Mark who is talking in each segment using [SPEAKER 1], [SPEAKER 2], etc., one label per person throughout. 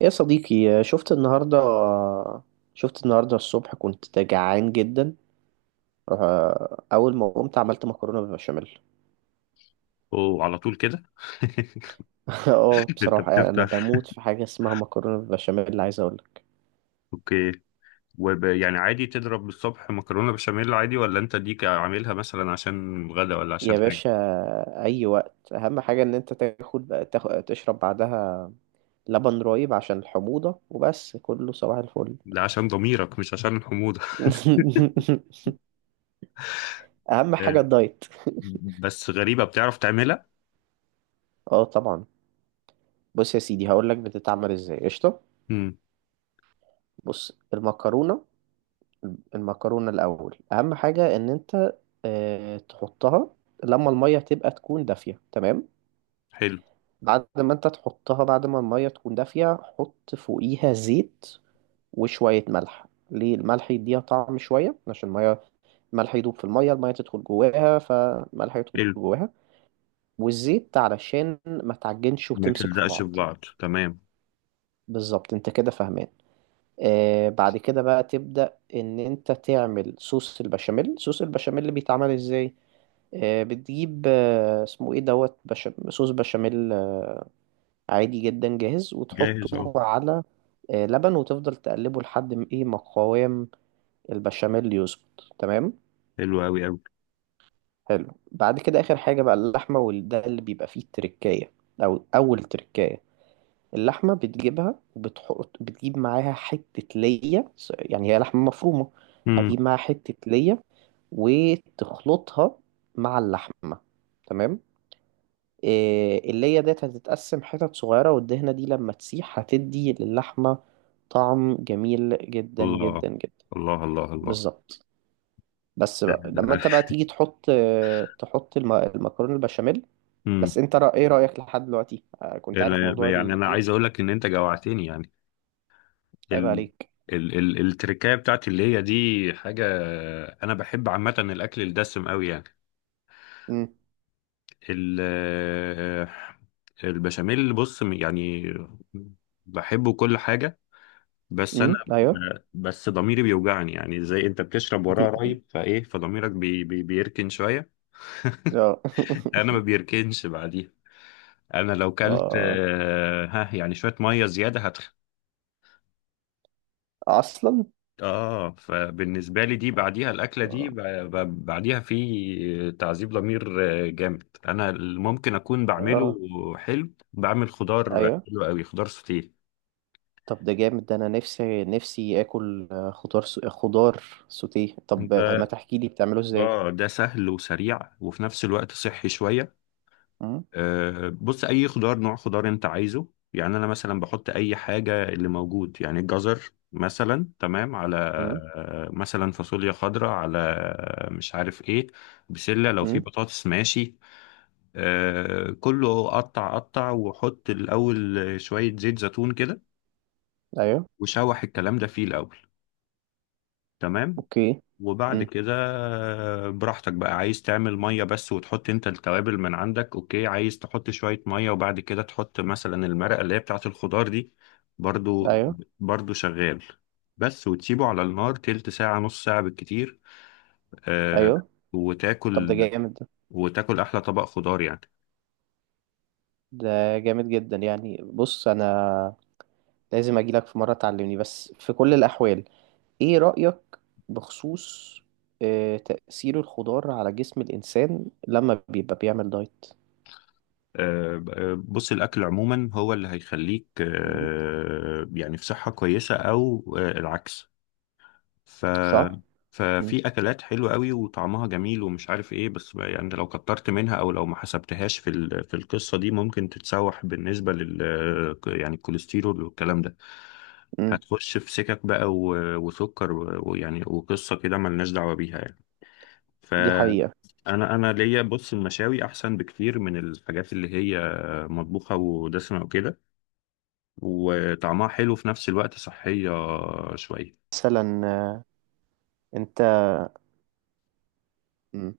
[SPEAKER 1] يا صديقي، شفت النهاردة الصبح كنت جعان جدا. أول ما قمت عملت مكرونة بالبشاميل.
[SPEAKER 2] اوه، على طول كده.
[SPEAKER 1] اه
[SPEAKER 2] انت
[SPEAKER 1] بصراحة يعني أنا
[SPEAKER 2] بتفتح،
[SPEAKER 1] بموت في حاجة اسمها مكرونة بالبشاميل، عايز أقولك.
[SPEAKER 2] اوكي. يعني عادي تضرب الصبح مكرونه بشاميل، عادي ولا انت ديك عاملها مثلا عشان غدا ولا
[SPEAKER 1] يا
[SPEAKER 2] عشان حاجه؟
[SPEAKER 1] باشا، أي وقت. أهم حاجة إن أنت تاخد تشرب بعدها لبن رايب عشان الحموضة، وبس، كله صباح الفل.
[SPEAKER 2] لا عشان ضميرك، مش عشان الحموضه.
[SPEAKER 1] أهم حاجة
[SPEAKER 2] آه،
[SPEAKER 1] الدايت.
[SPEAKER 2] بس غريبه بتعرف تعملها.
[SPEAKER 1] اه، طبعا. بص يا سيدي، هقولك بتتعمل ازاي. قشطة.
[SPEAKER 2] امم.
[SPEAKER 1] بص، المكرونة الأول، أهم حاجة إن أنت تحطها لما المية تبقى تكون دافية. تمام.
[SPEAKER 2] حلو.
[SPEAKER 1] بعد ما أنت تحطها، بعد ما المية تكون دافية، حط فوقيها زيت وشوية ملح. ليه الملح يديها طعم شوية؟ عشان المية، الملح يدوب في المية، المية تدخل جواها فالملح يدخل
[SPEAKER 2] حلو.
[SPEAKER 1] جواها. والزيت علشان ما تعجنش
[SPEAKER 2] ما
[SPEAKER 1] وتمسك في
[SPEAKER 2] تلزقش في
[SPEAKER 1] بعض.
[SPEAKER 2] بعض، تمام.
[SPEAKER 1] بالظبط، أنت كده فاهمان. بعد كده بقى تبدأ ان انت تعمل صوص البشاميل. صوص البشاميل اللي بيتعمل ازاي؟ بتجيب، اسمه ايه، دوت، صوص بشاميل، عادي جدا، جاهز،
[SPEAKER 2] جاهز اهو.
[SPEAKER 1] وتحطه على لبن، وتفضل تقلبه لحد ما ايه ما قوام البشاميل يظبط. تمام.
[SPEAKER 2] حلو قوي قوي.
[SPEAKER 1] حلو. بعد كده اخر حاجة بقى اللحمة، وده اللي بيبقى فيه التركاية، او اول تركاية. اللحمة بتجيبها بتجيب معاها حتة ليا، يعني هي لحمة مفرومة.
[SPEAKER 2] امم.
[SPEAKER 1] هتجيب معاها حتة ليا، وتخلطها مع اللحمة. تمام. إيه، الليا ديت هتتقسم حتت صغيرة، والدهنة دي لما تسيح هتدي للحمة طعم جميل جدا
[SPEAKER 2] الله.
[SPEAKER 1] جدا جدا.
[SPEAKER 2] الله الله الله.
[SPEAKER 1] بالظبط. بس بقى لما انت بقى تيجي تحط المكرونة البشاميل.
[SPEAKER 2] امم
[SPEAKER 1] بس انت ايه رأيك لحد دلوقتي؟ كنت عارف موضوع
[SPEAKER 2] يعني
[SPEAKER 1] اللي
[SPEAKER 2] انا عايز اقول لك ان انت جوعتني يعني.
[SPEAKER 1] هيبقى
[SPEAKER 2] ال...
[SPEAKER 1] عليك.
[SPEAKER 2] التركايه بتاعتي اللي هي دي حاجه. انا بحب عامه الاكل الدسم قوي يعني.
[SPEAKER 1] امم.
[SPEAKER 2] ال... البشاميل بص يعني، بحبه كل حاجه. بس انا
[SPEAKER 1] امم. ايوه.
[SPEAKER 2] بس ضميري بيوجعني يعني، زي انت بتشرب وراه رايب فايه فضميرك بيركن شويه.
[SPEAKER 1] اه.
[SPEAKER 2] انا ما بيركنش بعديها. انا لو كلت
[SPEAKER 1] اه،
[SPEAKER 2] ها، يعني شويه ميه زياده.
[SPEAKER 1] اصلا.
[SPEAKER 2] اه، فبالنسبة لي دي بعديها الأكلة دي
[SPEAKER 1] اه،
[SPEAKER 2] بعديها في تعذيب ضمير. جامد أنا اللي ممكن أكون بعمله.
[SPEAKER 1] اه،
[SPEAKER 2] حلو، بعمل خضار
[SPEAKER 1] ايوه.
[SPEAKER 2] حلو قوي، خضار سوتيه.
[SPEAKER 1] طب ده جامد. ده انا نفسي نفسي اكل خضار سوتيه. طب ما
[SPEAKER 2] ده
[SPEAKER 1] تحكي لي بتعمله ازاي.
[SPEAKER 2] اه ده سهل وسريع وفي نفس الوقت صحي شوية.
[SPEAKER 1] امم.
[SPEAKER 2] بص، أي خضار، نوع خضار أنت عايزه يعني. أنا مثلا بحط أي حاجة اللي موجود يعني، الجزر مثلا تمام، على
[SPEAKER 1] امم.
[SPEAKER 2] مثلا فاصوليا خضراء، على مش عارف ايه، بسلة، لو في
[SPEAKER 1] امم.
[SPEAKER 2] بطاطس ماشي. كله قطع قطع، وحط الأول شوية زيت زيتون كده،
[SPEAKER 1] ايوه.
[SPEAKER 2] وشوح الكلام ده فيه الأول، تمام.
[SPEAKER 1] اوكي.
[SPEAKER 2] وبعد
[SPEAKER 1] امم.
[SPEAKER 2] كده براحتك بقى، عايز تعمل مية بس وتحط انت التوابل من عندك، اوكي. عايز تحط شوية مية وبعد كده تحط مثلا المرقة اللي هي بتاعة الخضار دي، برضو.
[SPEAKER 1] ايوه.
[SPEAKER 2] برضو شغال بس، وتسيبه على النار تلت ساعة نص ساعة بالكتير، آه،
[SPEAKER 1] ايوه. طب ده
[SPEAKER 2] وتاكل.
[SPEAKER 1] جامد. ده
[SPEAKER 2] وتاكل أحلى طبق خضار يعني.
[SPEAKER 1] جامد جدا يعني. بص انا لازم اجي لك في مره تعلمني. بس في كل الاحوال، ايه رأيك بخصوص تأثير الخضار على جسم الإنسان لما بيبقى بيعمل دايت؟
[SPEAKER 2] بص، الأكل عموما هو اللي هيخليك
[SPEAKER 1] مم.
[SPEAKER 2] يعني في صحة كويسة أو العكس. ف
[SPEAKER 1] صح؟ مم.
[SPEAKER 2] ففي أكلات حلوة قوي وطعمها جميل ومش عارف إيه، بس بقى يعني لو كترت منها أو لو ما حسبتهاش في في القصة دي، ممكن تتسوح بالنسبة يعني الكوليسترول والكلام ده،
[SPEAKER 1] مم.
[SPEAKER 2] هتخش في سكك بقى وسكر ويعني، وقصة كده ملناش دعوة بيها يعني.
[SPEAKER 1] دي
[SPEAKER 2] فأنا
[SPEAKER 1] حقيقة.
[SPEAKER 2] أنا ليا، بص، المشاوي أحسن بكتير من الحاجات اللي هي مطبوخة ودسمة وكده، وطعمها حلو في نفس الوقت صحية شوية.
[SPEAKER 1] مثلا انت. مم.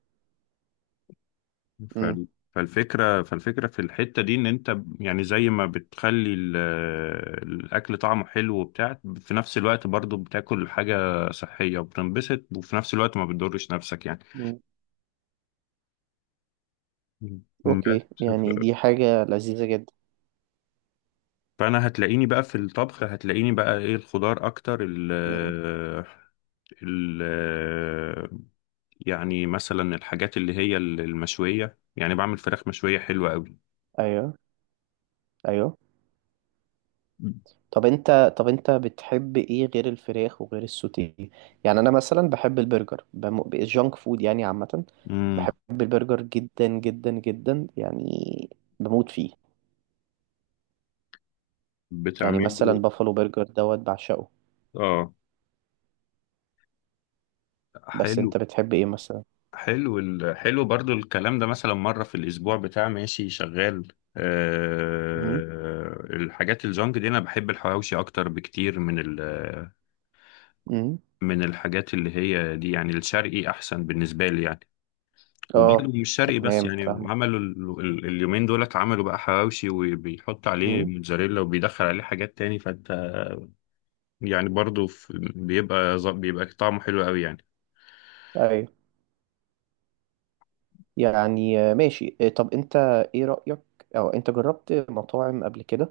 [SPEAKER 2] ف-
[SPEAKER 1] مم.
[SPEAKER 2] فالفكرة في الحتة دي، إن أنت يعني زي ما بتخلي الأكل طعمه حلو وبتاع، في نفس الوقت برضو بتاكل حاجة صحية وبتنبسط، وفي نفس الوقت ما بتضرش نفسك يعني.
[SPEAKER 1] مم.
[SPEAKER 2] مم.
[SPEAKER 1] اوكي، يعني دي حاجة لذيذة جدا.
[SPEAKER 2] فأنا هتلاقيني بقى في الطبخ، هتلاقيني بقى إيه، الخضار أكتر. ال
[SPEAKER 1] مم.
[SPEAKER 2] ال يعني مثلا الحاجات اللي هي المشوية، يعني بعمل فراخ مشوية حلوة
[SPEAKER 1] ايوه، ايوه.
[SPEAKER 2] قوي.
[SPEAKER 1] طب انت بتحب ايه غير الفراخ وغير السوتيه؟ يعني انا مثلا بحب البرجر، الجانك فود يعني عامة.
[SPEAKER 2] امم.
[SPEAKER 1] بحب البرجر جدا جدا جدا يعني، بموت فيه. يعني مثلا
[SPEAKER 2] بتعمله.
[SPEAKER 1] بافالو برجر دوت، بعشقه.
[SPEAKER 2] اه.
[SPEAKER 1] بس
[SPEAKER 2] حلو.
[SPEAKER 1] انت بتحب ايه مثلا؟
[SPEAKER 2] حلو برضو الكلام ده، مثلا مرة في الأسبوع بتاع، ماشي شغال.
[SPEAKER 1] امم.
[SPEAKER 2] الحاجات الجونج دي أنا بحب الحواوشي أكتر بكتير
[SPEAKER 1] امم.
[SPEAKER 2] من الحاجات اللي هي دي يعني، الشرقي أحسن بالنسبة لي يعني. وبرضه
[SPEAKER 1] اه،
[SPEAKER 2] مش شرقي بس،
[SPEAKER 1] تمام،
[SPEAKER 2] يعني
[SPEAKER 1] فاهمك.
[SPEAKER 2] عملوا اليومين دولت عملوا بقى حواوشي وبيحط عليه
[SPEAKER 1] امم.
[SPEAKER 2] موتزاريلا وبيدخل عليه حاجات تاني، فانت يعني برضه بيبقى طعمه حلو قوي يعني.
[SPEAKER 1] ايوه. يعني ماشي. طب انت، ايه رأيك؟ او انت جربت مطاعم قبل كده؟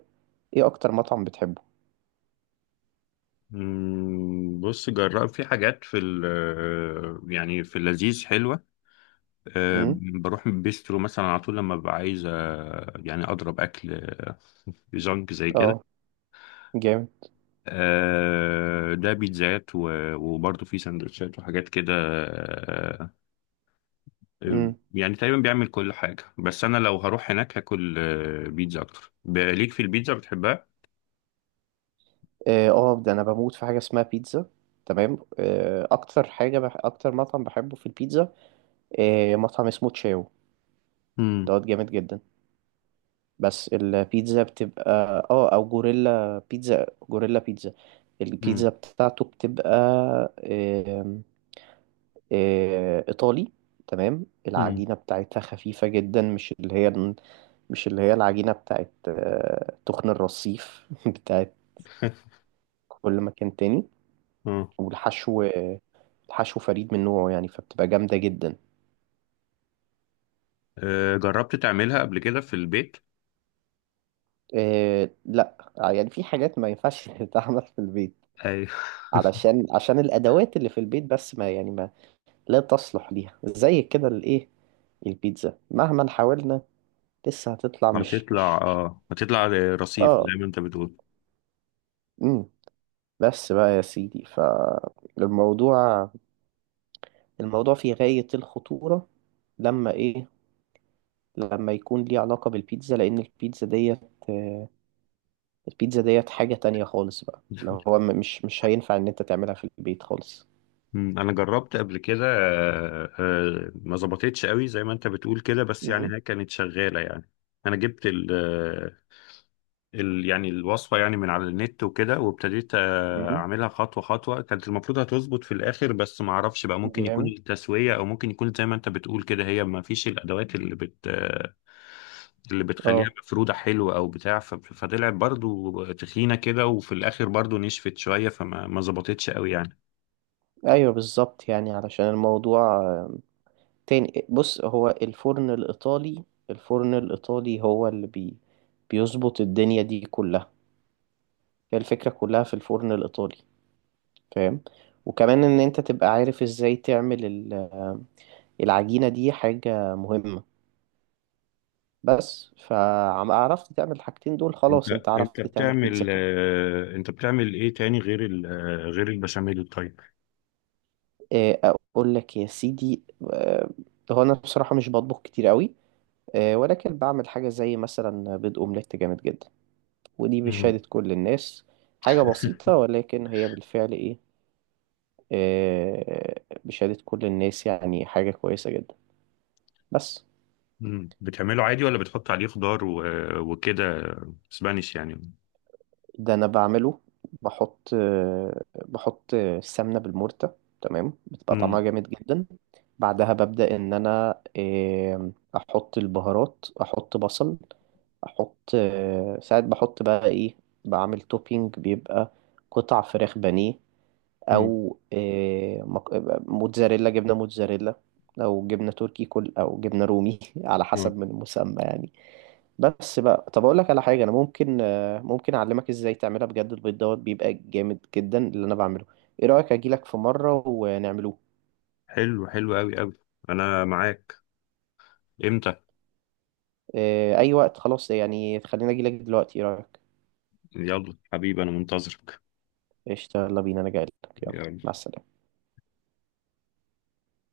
[SPEAKER 1] ايه اكتر مطعم بتحبه؟
[SPEAKER 2] مم، بص، جرب في حاجات في يعني في اللذيذ حلوة. أه،
[SPEAKER 1] امم.
[SPEAKER 2] بروح بيسترو مثلا على طول لما ببقى عايز يعني أضرب أكل جانك زي كده.
[SPEAKER 1] اه، جامد.
[SPEAKER 2] ده بيتزات وبرضه في سندوتشات وحاجات كده.
[SPEAKER 1] امم.
[SPEAKER 2] يعني تقريبا بيعمل كل حاجة، بس أنا لو هروح هناك هاكل بيتزا أكتر. ليك في البيتزا بتحبها؟
[SPEAKER 1] اه، ده انا بموت في حاجة اسمها بيتزا. تمام. اكتر مطعم بحبه في البيتزا. مطعم اسمه تشاو
[SPEAKER 2] مم.
[SPEAKER 1] دوت، جامد جدا. بس البيتزا بتبقى... اه، او جوريلا بيتزا، جوريلا بيتزا. البيتزا
[SPEAKER 2] مم.
[SPEAKER 1] بتاعته بتبقى آم، آه، ايطالي. تمام.
[SPEAKER 2] مم.
[SPEAKER 1] العجينة بتاعتها خفيفة جدا، مش اللي هي العجينة بتاعت تخن الرصيف بتاعت كل مكان تاني.
[SPEAKER 2] اه.
[SPEAKER 1] والحشو آه، الحشو فريد من نوعه يعني، فبتبقى جامدة جدا.
[SPEAKER 2] جربت تعملها قبل كده في البيت؟
[SPEAKER 1] لا، يعني في حاجات ما ينفعش تتعمل في البيت، عشان الادوات اللي في البيت، بس ما يعني لا تصلح ليها زي كده الايه. البيتزا مهما حاولنا لسه هتطلع مش
[SPEAKER 2] هتطلع
[SPEAKER 1] مش
[SPEAKER 2] اه هتطلع رصيف زي
[SPEAKER 1] اه.
[SPEAKER 2] ما انت بتقول.
[SPEAKER 1] امم. بس بقى يا سيدي، الموضوع في غاية الخطورة. لما ايه لما يكون ليه علاقة بالبيتزا، لأن آه، البيتزا ديت حاجة تانية خالص بقى، اللي هو مش هينفع إن أنت تعملها في البيت خالص.
[SPEAKER 2] مم، انا جربت قبل كده ما ظبطتش قوي زي ما انت بتقول كده، بس
[SPEAKER 1] امم.
[SPEAKER 2] يعني هي كانت شغاله يعني. انا جبت يعني الوصفة يعني من على النت وكده، وابتديت
[SPEAKER 1] امم.
[SPEAKER 2] أعملها خطوة خطوة. كانت المفروض هتظبط في الآخر، بس ما أعرفش بقى، ممكن يكون
[SPEAKER 1] جامد.
[SPEAKER 2] التسوية أو ممكن يكون زي ما أنت بتقول كده، هي ما فيش الأدوات اللي بت آه، اللي بتخليها
[SPEAKER 1] اه.
[SPEAKER 2] مفرودة حلوة أو بتاع، فطلعت برضو تخينة كده، وفي الآخر برضو نشفت شوية، فما ما ظبطتش قوي يعني.
[SPEAKER 1] ايوه. بالظبط يعني، علشان الموضوع تاني. بص، هو الفرن الإيطالي. الفرن الإيطالي هو اللي بيظبط الدنيا دي كلها. هي الفكرة كلها في الفرن الإيطالي، فاهم. وكمان إن أنت تبقى عارف إزاي تعمل العجينة، دي حاجة مهمة. بس فعرفت تعمل الحاجتين دول،
[SPEAKER 2] أنت
[SPEAKER 1] خلاص أنت
[SPEAKER 2] أنت
[SPEAKER 1] عرفت تعمل بيتزا
[SPEAKER 2] بتعمل
[SPEAKER 1] كمان.
[SPEAKER 2] أنت بتعمل إيه تاني غير ال... آه، غير البشاميل، طيب؟
[SPEAKER 1] إيه، أقول لك يا سيدي، آه، هو أنا بصراحة مش بطبخ كتير قوي. ولكن بعمل حاجة زي مثلا بيض أومليت جامد جدا. ودي
[SPEAKER 2] مم.
[SPEAKER 1] بشهادة كل الناس. حاجة بسيطة ولكن هي بالفعل إيه آه، بشهادة كل الناس يعني، حاجة كويسة جدا بس.
[SPEAKER 2] مم. بتعمله عادي ولا بتحط عليه خضار وكده، سبانيش يعني.
[SPEAKER 1] ده أنا بعمله، بحط آه، بحط السمنة بالمرتة. تمام، بتبقى طعمها
[SPEAKER 2] مم.
[SPEAKER 1] جامد جدا. بعدها ببدأ إن أنا أحط البهارات، أحط بصل. أحط آه، ساعات بحط بقى إيه، بعمل توبينج، بيبقى قطع فراخ بانيه،
[SPEAKER 2] مم.
[SPEAKER 1] او جبنه موتزاريلا، او جبنه تركي كل، او جبنه رومي على
[SPEAKER 2] مم.
[SPEAKER 1] حسب من المسمى يعني. بس بقى، طب اقول لك على حاجه. انا ممكن اعلمك ازاي تعملها بجد. البيض دوت بيبقى جامد جدا، اللي انا بعمله. ايه رايك اجيلك في مره ونعملوه؟
[SPEAKER 2] حلو. حلو قوي قوي. انا معاك. امتى؟
[SPEAKER 1] اي وقت خلاص يعني. خلينا اجيلك دلوقتي، ايه رايك؟
[SPEAKER 2] يلا حبيبي، انا منتظرك.
[SPEAKER 1] قشطه، يلا بينا، انا جايلك. يلا، مع
[SPEAKER 2] يلا.
[SPEAKER 1] السلامه.